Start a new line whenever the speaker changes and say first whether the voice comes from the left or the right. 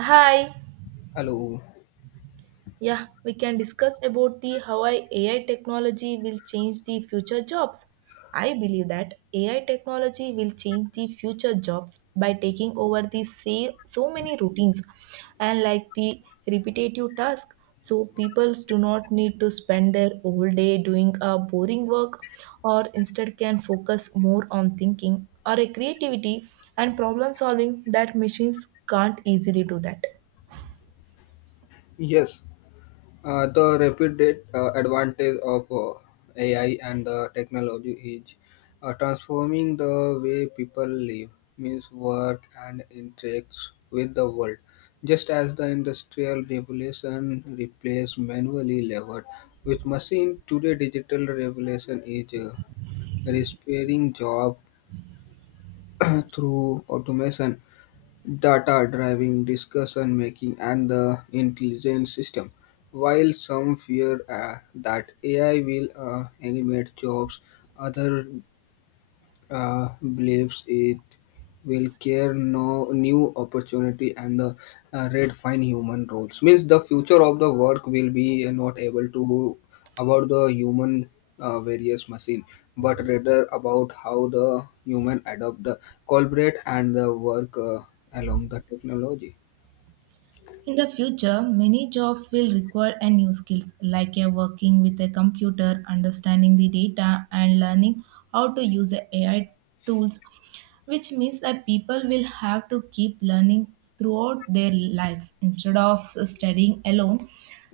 right: Hi.
left: Hello.
right: Yeah, we can discuss about the how AI technology will change the future jobs. I believe that AI technology will change the future jobs by taking over the say so many routines and like the repetitive task. So people do not need to spend their whole day doing a boring work or instead can focus more on thinking or a creativity and problem solving that machines can't easily do that.
left: Yes, the rapid advantage of AI and the technology is transforming the way people live, means work and interacts with the world. Just as the industrial revolution replaced manually labor with machine, today digital revolution is repairing job through automation data driving, discussion making, and the intelligent system. While some fear that AI will eliminate jobs, others uh, believes it will care no new opportunity and redefine human roles. Means the future of the work will be not able to about the human various machine, but rather about how the human adopt the collaborate and the work along the technology.
right: In the future, many jobs will require a new skills like a working with a computer, understanding the data and learning how to use a AI tools, which means that people will have to keep learning throughout their lives instead of studying alone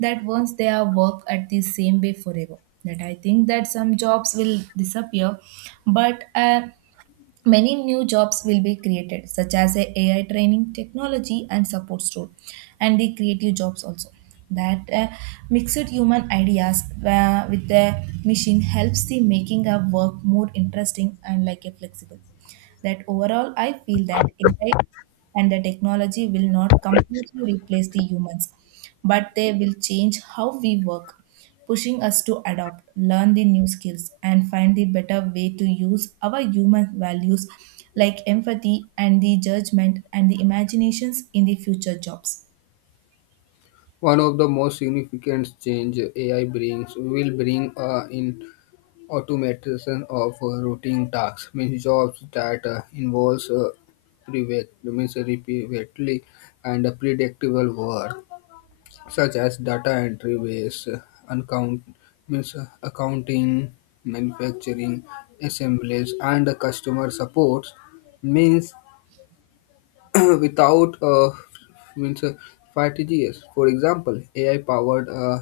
right: that once they are work at the same way forever that I think that some jobs will disappear but Many new jobs will be created, such as a AI training, technology, and support role, and the creative jobs also. That Mixed human ideas with the machine helps the making of work more interesting and like a flexible. That overall, I feel that AI and the technology will not completely replace the humans, but they will change how we work, pushing us to adopt, learn the new skills, and find the better way to use our human values like empathy and the judgment and the imaginations in the future jobs.
left: One of the most significant change AI brings will bring in automation of routine tasks means jobs that involves means repeatedly and predictable work, such as data entry, base, uncount means accounting, manufacturing, assemblies, and customer support. Means without means strategies. For example, AI powered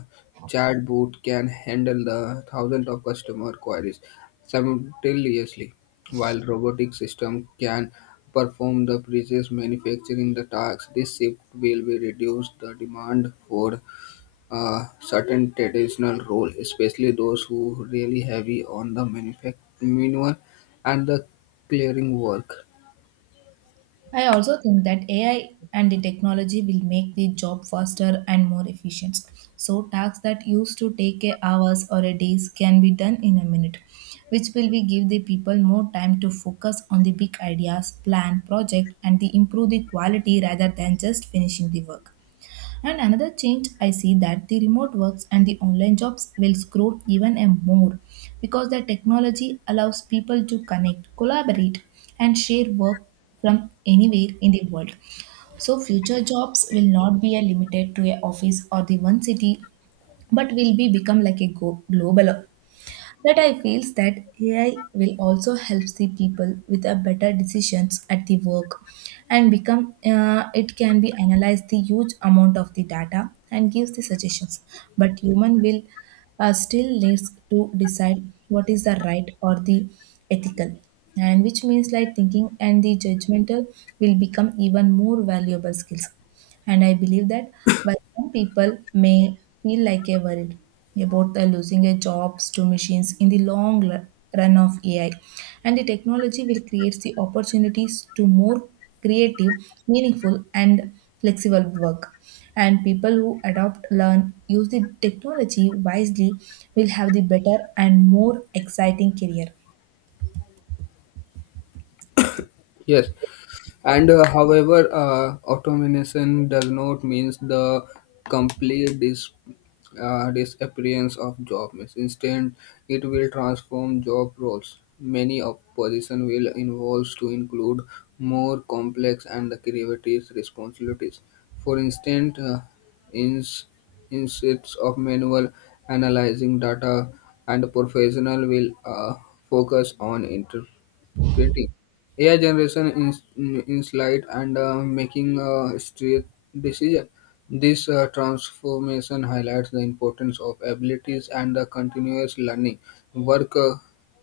left: chatbot can handle the thousands of customer queries simultaneously, while robotic system can perform the precise manufacturing the tasks. This shift will be reduce the demand for certain traditional role, especially those who really heavy on the manual and the clearing work.
right: I also think that AI and the technology will make the job faster and more efficient. So tasks that used to take a hours or a days can be done in a minute, which will be give the people more time to focus on the big ideas, plan, project, and the improve the quality rather than just finishing the work. And another change I see that the remote works and the online jobs will grow even a more because the technology allows people to connect, collaborate, and share work from anywhere in the world. So future jobs will not be a limited to a office or the one city, but will be become like a global. That I feels that AI will also helps the people with a better decisions at the work and become it can be analyzed the huge amount of the data and gives the suggestions but human will still needs to decide what is the right or the ethical and which means like thinking and the judgmental will become even more valuable skills. And I believe that while some people may feel like a worried about the losing their jobs to machines in the long run of AI, and the technology will create the opportunities to more creative, meaningful, and flexible work. And people who adopt, learn, use the technology wisely will have the better and more exciting career.
left: Yes, and however, automation does not means the complete disappearance of job. Means instead, it will transform job roles. Many of position will involve to include more complex and creative responsibilities. For instance, ins- instead of manual analyzing data, and professional will focus on interpretation painting. AI generation in slide and making a straight decision. This transformation highlights the importance of abilities and the continuous learning. Worker,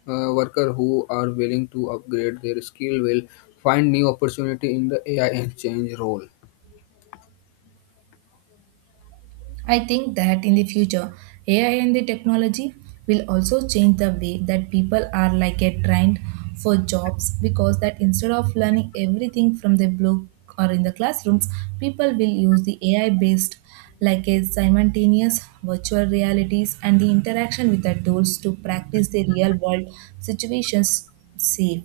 left: worker who are willing to upgrade their skill will find new opportunity in the AI and change role.
right: I think that in the future, AI and the technology will also change the way that people are like get trained for jobs because that instead of learning everything from the book or in the classrooms, people will use the AI based like a simultaneous virtual realities and the interaction with the tools to practice the real world situations safe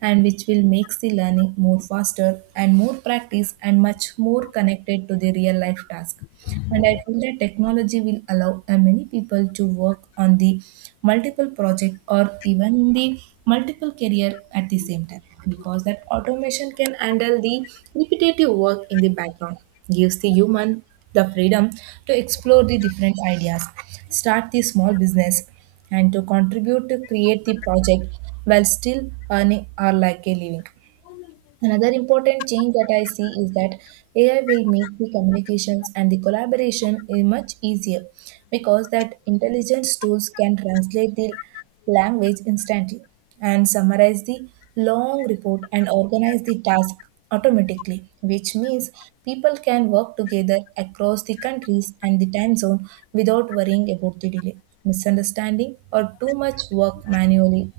right: and which will makes the learning more faster and more practice and much more connected to the real life task. And I feel that technology will allow many people to work on the multiple project or even in the multiple career at the same time because that automation can handle the repetitive work in the background, gives the human the freedom to explore the different ideas, start the small business, and to contribute to create the project while still earning or like a living. Another important change that I see is that AI will make the communications and the collaboration much easier because that intelligence tools can translate the language instantly and summarize the long report and organize the task automatically, which means people can work together across the countries and the time zone without worrying about the delay, misunderstanding, or too much work manually.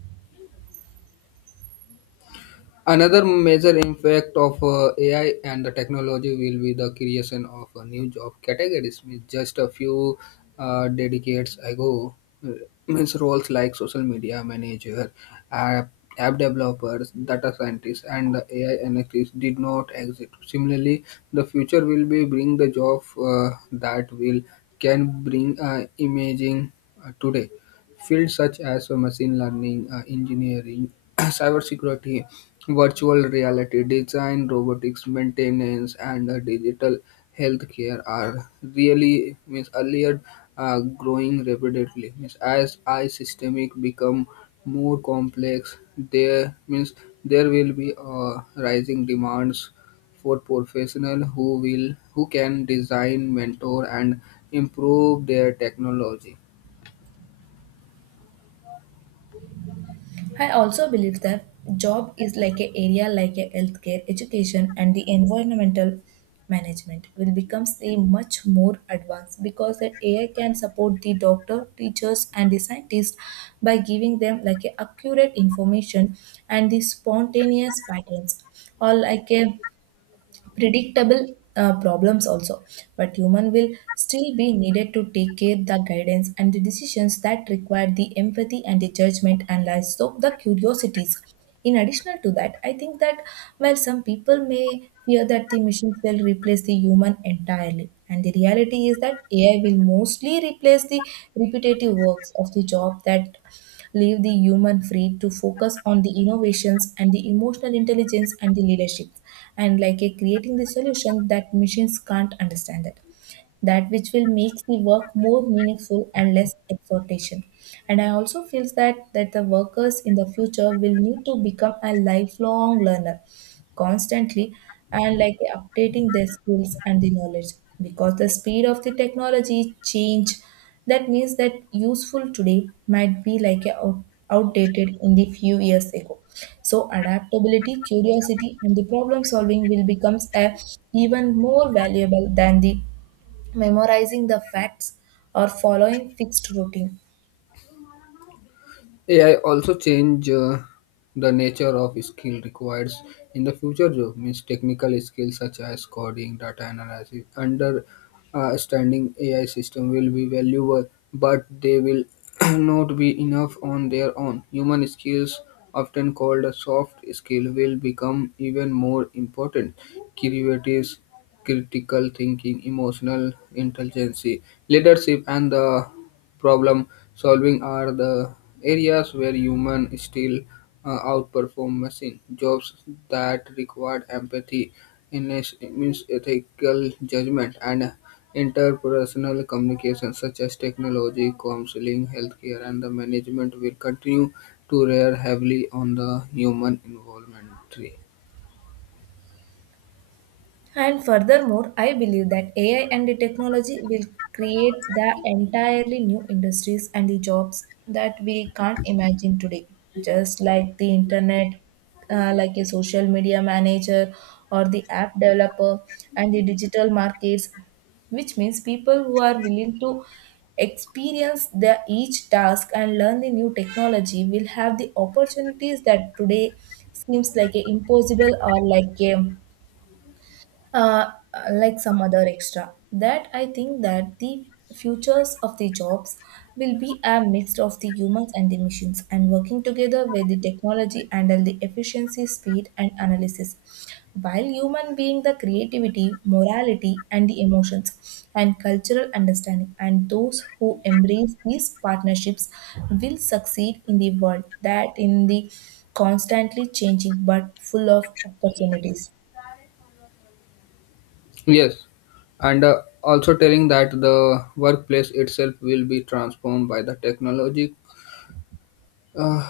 left: Another major impact of AI and the technology will be the creation of a new job categories. Means just a few decades ago, uh, means roles like social media manager, app, app developers, data scientists, and the AI analysts did not exist. Similarly, the future will be bring the job that will can bring imaging today. Fields such as machine learning, engineering, cybersecurity, virtual reality design, robotics, maintenance, and digital healthcare are really means earlier growing rapidly. Means as I systemic become more complex, there means there will be rising demands for professional who can design, mentor, and improve their technology.
right: I also believe that job is like an area like a healthcare, education, and the environmental management will become say much more advanced because that AI can support the doctor, teachers, and the scientists by giving them like a accurate information and the spontaneous patterns or like a predictable problems also, but human will still be needed to take care the guidance and the decisions that require the empathy and the judgment and also the curiosities. In addition to that I think that while some people may fear that the machines will replace the human entirely, and the reality is that ai will mostly replace the repetitive works of the job that leave the human free to focus on the innovations and the emotional intelligence and the leadership and like a creating the solution that machines can't understand it, that which will make the work more meaningful and less exhortation. And I also feel that that the workers in the future will need to become a lifelong learner constantly and like updating their skills and the knowledge because the speed of the technology change that means that useful today might be like a outdated in the few years ago. So adaptability curiosity and the problem solving will becomes a even more valuable than the memorizing the facts or following fixed routine.
left: AI also change the nature of skill required in the future job means technical skills such as coding, data analysis, understanding AI system will be valuable, but they will not be enough on their own. Human skills, often called a soft skill, will become even more important. Creative, critical thinking, emotional intelligence, leadership, and the problem solving are the areas where humans still outperform machine. Jobs that require empathy, means ethical judgment, and interpersonal communication, such as technology, counseling, healthcare, and the management, will continue to rely heavily on the human involvement.
right: And furthermore, I believe that AI and the technology will create the entirely new industries and the jobs that we can't imagine today. Just like the internet, like a social media manager or the app developer and the digital markets, which means people who are willing to experience the each task and learn the new technology will have the opportunities that today seems like a impossible or like a uh, like some other extra. That I think that the futures of the jobs will be a mix of the humans and the machines and working together with the technology handle the efficiency speed and analysis while human being the creativity morality and the emotions and cultural understanding, and those who embrace these partnerships will succeed in the world that in the constantly changing but full of opportunities.
left: Yes, and also telling that the workplace itself will be transformed by the technology. Uh,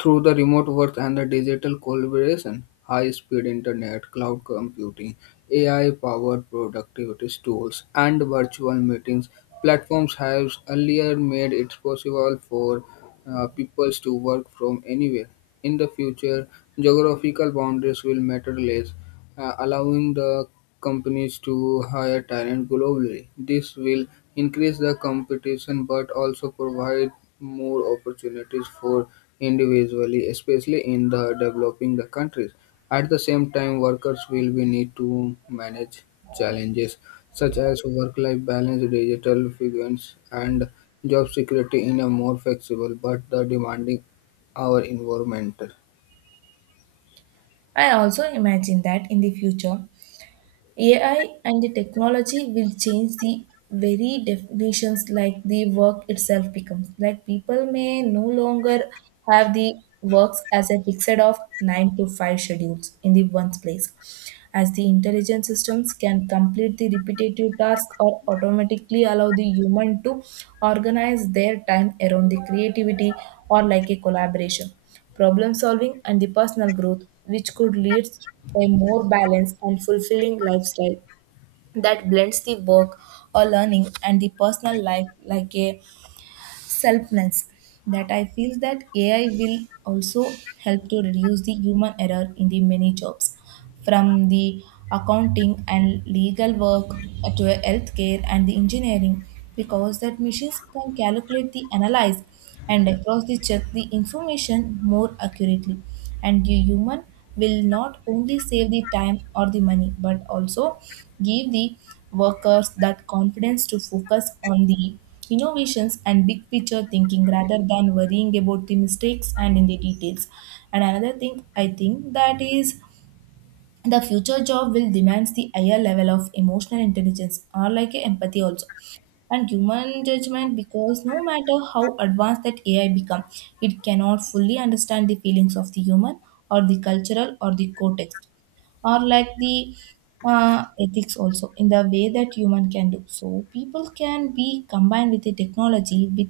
left: Through the remote work and the digital collaboration, high-speed internet, cloud computing, AI-powered productivity tools, and virtual meetings, platforms have earlier made it possible for people to work from anywhere. In the future, geographical boundaries will matter less, allowing the companies to hire talent globally. This will increase the competition but also provide more opportunities for individually, especially in the developing the countries. At the same time, workers will be need to manage challenges such as work-life balance, digital fluence, and job security in a more flexible but the demanding our environment.
right: I also imagine that in the future, AI and the technology will change the very definitions like the work itself becomes. Like people may no longer have the works as a fixed of 9 to 5 schedules in the one place, as the intelligent systems can complete the repetitive task or automatically allow the human to organize their time around the creativity or like a collaboration, problem solving and the personal growth, which could lead a more balanced and fulfilling lifestyle that blends the work or learning and the personal life like a selfness. That I feel that AI will also help to reduce the human error in the many jobs, from the accounting and legal work to healthcare and the engineering, because that machines can calculate the analyze and across the check the information more accurately, and the human will not only save the time or the money but also give the workers that confidence to focus on the innovations and big picture thinking rather than worrying about the mistakes and in the details. And another thing I think that is the future job will demands the higher level of emotional intelligence or like empathy also and human judgment, because no matter how advanced that AI become, it cannot fully understand the feelings of the human or the cultural or the context or like the ethics also in the way that human can do. So people can be combined with the technology with